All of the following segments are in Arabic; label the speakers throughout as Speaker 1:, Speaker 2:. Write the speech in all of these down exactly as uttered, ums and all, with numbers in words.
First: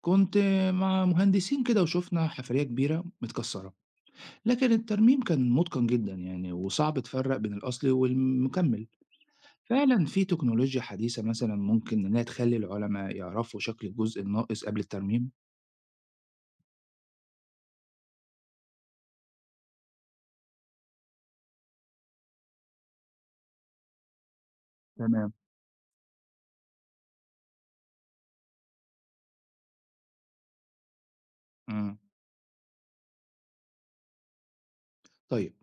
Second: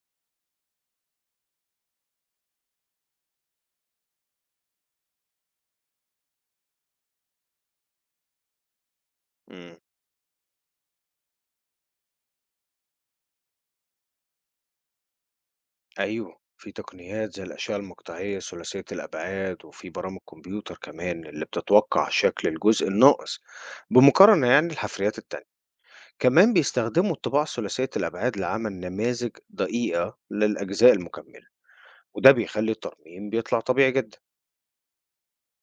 Speaker 1: كنت مع مهندسين كده وشفنا حفرية كبيرة متكسرة لكن الترميم كان متقن جدا يعني وصعب تفرق بين الأصلي والمكمل.
Speaker 2: إمم،
Speaker 1: فعلا في تكنولوجيا حديثة مثلا ممكن إنها تخلي العلماء يعرفوا شكل الجزء الناقص قبل الترميم.
Speaker 2: أيوه، في تقنيات زي الأشعة المقطعية ثلاثية الأبعاد، وفي برامج كمبيوتر كمان اللي بتتوقع شكل الجزء الناقص بمقارنة يعني الحفريات
Speaker 1: تمام.
Speaker 2: التانية، كمان بيستخدموا الطباعة ثلاثية الأبعاد لعمل نماذج دقيقة للأجزاء المكملة،
Speaker 1: مم.
Speaker 2: وده بيخلي الترميم بيطلع طبيعي جدًا.
Speaker 1: طيب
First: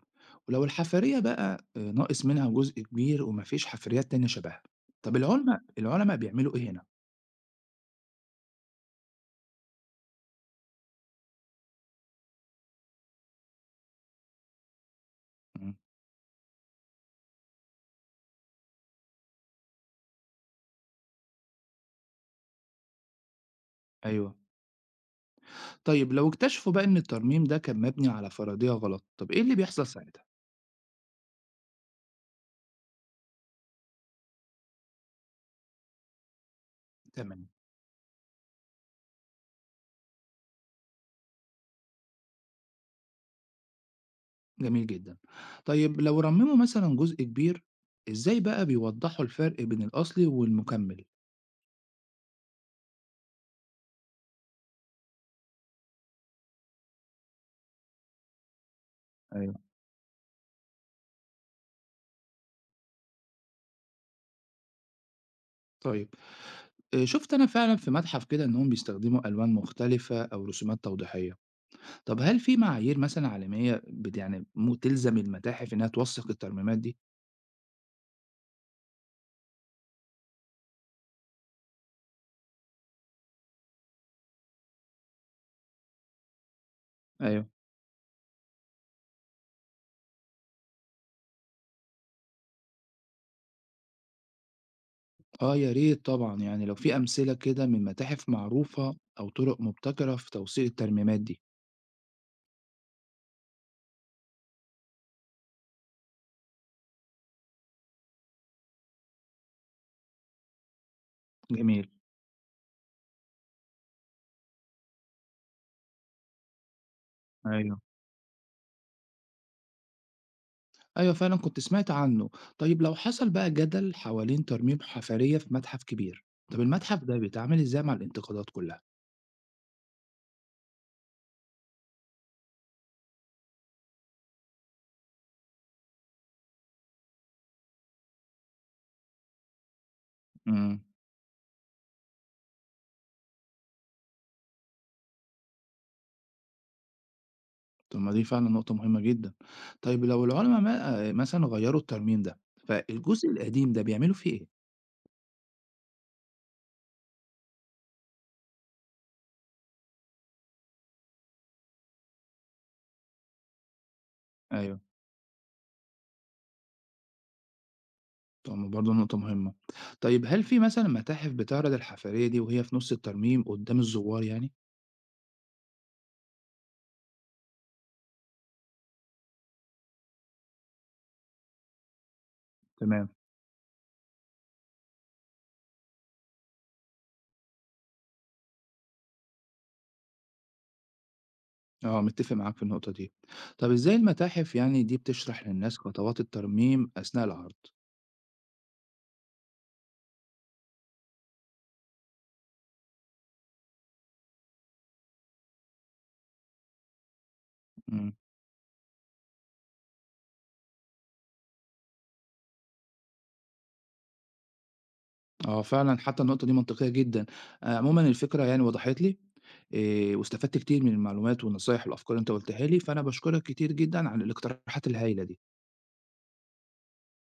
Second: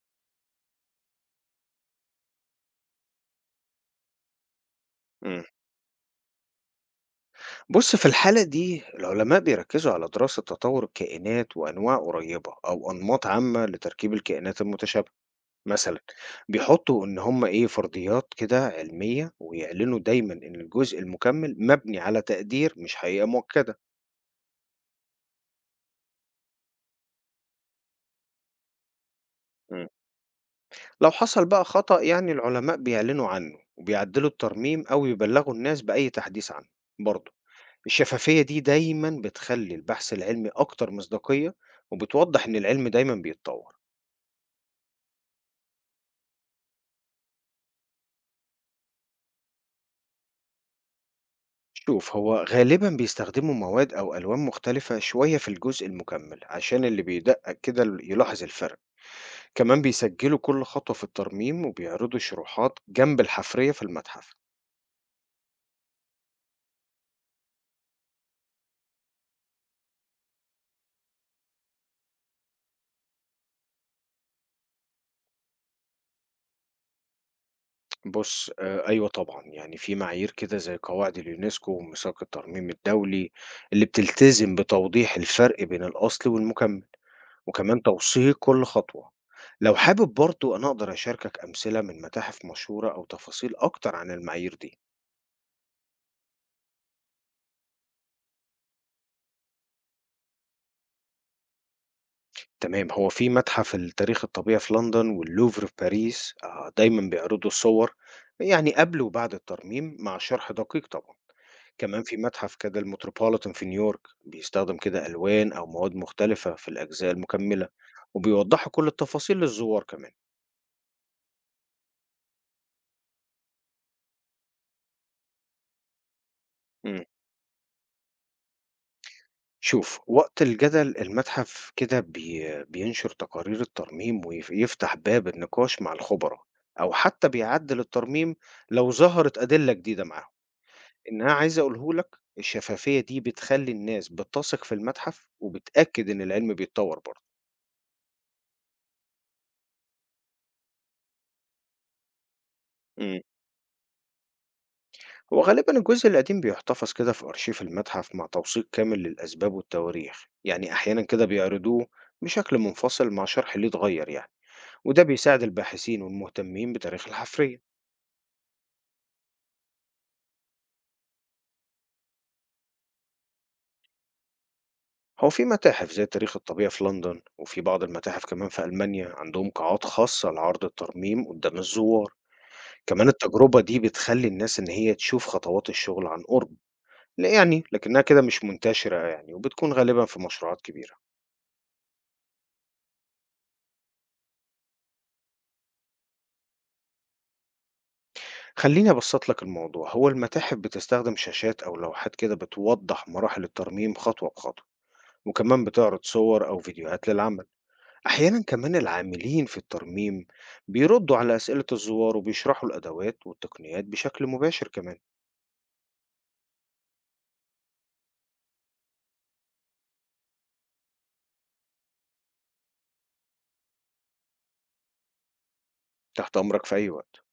Speaker 1: ولو الحفرية بقى آه، ناقص منها جزء كبير ومفيش حفريات تانية شبهها. طب
Speaker 2: إمم،
Speaker 1: العلماء العلماء بيعملوا إيه هنا؟
Speaker 2: بُص في الحالة دي العلماء بيركزوا على دراسة تطور الكائنات وأنواع قريبة أو أنماط عامة لتركيب الكائنات المتشابهة.
Speaker 1: مم.
Speaker 2: مثلًا بيحطوا إن هم إيه، فرضيات كده علمية، ويعلنوا دايمًا إن الجزء المكمل مبني على تقدير مش حقيقة مؤكدة.
Speaker 1: أيوه. طيب لو اكتشفوا بقى إن الترميم ده كان مبني على فرضية غلط طب إيه اللي بيحصل
Speaker 2: إمم.
Speaker 1: ساعتها؟
Speaker 2: لو حصل بقى خطأ يعني العلماء بيعلنوا عنه، وبيعدلوا الترميم أو يبلغوا الناس بأي تحديث عنه. برضه
Speaker 1: تمام.
Speaker 2: الشفافية دي دايمًا بتخلي البحث العلمي أكتر مصداقية، وبتوضح إن العلم دايمًا بيتطور.
Speaker 1: جميل جدًا. طيب لو رمّموا مثلًا جزء كبير، إزاي بقى بيوضّحوا الفرق بين الأصلي والمُكمّل؟
Speaker 2: شوف هو غالبًا بيستخدموا مواد أو ألوان مختلفة شوية في الجزء المكمل، عشان اللي بيدقق كده ال يلاحظ الفرق.
Speaker 1: أيوه.
Speaker 2: كمان بيسجلوا كل خطوة في الترميم وبيعرضوا شروحات جنب الحفرية في المتحف.
Speaker 1: طيب آآ شُفت أنا فعلًا في متحف كده إنّهم بيستخدموا ألوان مختلفة أو رسومات توضيحية. طب هل في معايير مثلًا عالمية بت يعني م تلزم المتاحف إنّها توثّق الترميمات دي؟
Speaker 2: بص آه أيوة طبعا يعني في معايير كده زي قواعد اليونسكو وميثاق الترميم الدولي اللي بتلتزم بتوضيح الفرق بين الأصل والمكمل،
Speaker 1: أيوه.
Speaker 2: وكمان توثيق كل خطوة. لو حابب برضو أنا أقدر أشاركك أمثلة من متاحف مشهورة أو تفاصيل أكتر عن المعايير دي.
Speaker 1: آه يا ريت طبعًا، يعني لو في أمثلة كده من متاحف معروفة أو طُرق مبتكرة في توثيق الترميمات دي.
Speaker 2: تمام، هو في متحف التاريخ الطبيعي في لندن واللوفر في باريس آه، دايما بيعرضوا الصور يعني قبل وبعد الترميم مع شرح دقيق طبعا.
Speaker 1: جميل.
Speaker 2: كمان في متحف كده المتروبوليتان في نيويورك بيستخدم كده ألوان أو مواد مختلفة في الأجزاء المكملة،
Speaker 1: أيوه.
Speaker 2: وبيوضحوا كل التفاصيل للزوار كمان.
Speaker 1: أيوه فعلًا كنت سمعت عنه. طيب لو حصل بقى جدل حوالين ترميم حفرية في متحف كبير، طب
Speaker 2: مم.
Speaker 1: المتحف ده بيتعامل إزاي مع الانتقادات كلها؟
Speaker 2: شوف وقت الجدل المتحف كده بي بينشر تقارير الترميم ويفتح باب النقاش مع الخبراء، أو حتى بيعدل الترميم لو ظهرت أدلة جديدة معاهم.
Speaker 1: إمم،
Speaker 2: إن أنا عايز أقوله لك الشفافية دي بتخلّي الناس بتثق في المتحف، وبتأكد إن العلم بيتطور برضه.
Speaker 1: طب ما دي فعلًا نقطة مهمة جدًا. طيب لو العلما بقى مثلًا غيّروا الترميم ده،
Speaker 2: إمم.
Speaker 1: فالجزء القديم ده بيعملوا فيه إيه؟
Speaker 2: هو غالبًا الجزء القديم بيحتفظ كده في أرشيف المتحف مع توثيق كامل للأسباب والتواريخ، يعني أحيانًا كده بيعرضوه بشكل منفصل مع شرح ليه اتغير يعني،
Speaker 1: أيوه.
Speaker 2: وده بيساعد الباحثين والمهتمين بتاريخ الحفرية.
Speaker 1: طب ما برضه نقطة مهمة. طيب هل في مثلًا متاحف بتعرض الحفرية دي وهي في نُص الترميم قدّام الزوّار يعني؟
Speaker 2: هو في متاحف زي تاريخ الطبيعة في لندن، وفي بعض المتاحف كمان في ألمانيا عندهم قاعات خاصة لعرض الترميم قدام الزوار. كمان
Speaker 1: تمام.
Speaker 2: التجربة دي بتخلّي الناس إن هي تشوف خطوات الشغل عن قرب. لأ يعني، لكنها كده مش منتشرة يعني، وبتكون غالبًا في مشروعات كبيرة.
Speaker 1: آه متّفق معاك في النقطة دي. طب إزاي المتاحف يعني دي بتشرح للناس خطوات الترميم أثناء العرض؟
Speaker 2: خلّيني أبسّط لك الموضوع، هو المتاحف بتستخدم شاشات أو لوحات كده بتوضّح مراحل الترميم خطوة بخطوة، وكمان بتعرض صور أو فيديوهات للعمل.
Speaker 1: إمم.
Speaker 2: أحيانًا كمان العاملين في الترميم بيردّوا على أسئلة الزوار وبيشرحوا الأدوات والتقنيات بشكل مباشر كمان.
Speaker 1: آه فعلًا، حتى النقطة دي منطقية جدًا. آآ عمومًا الفكرة يعني وضحت لي، آآ واستفدت كتير من المعلومات والنصايح والأفكار اللي أنت قُلتها لي، فأنا باشكرك كتير جدًا على الاقتراحات الهايلة دي.
Speaker 2: تحت أمرك في أي وقت.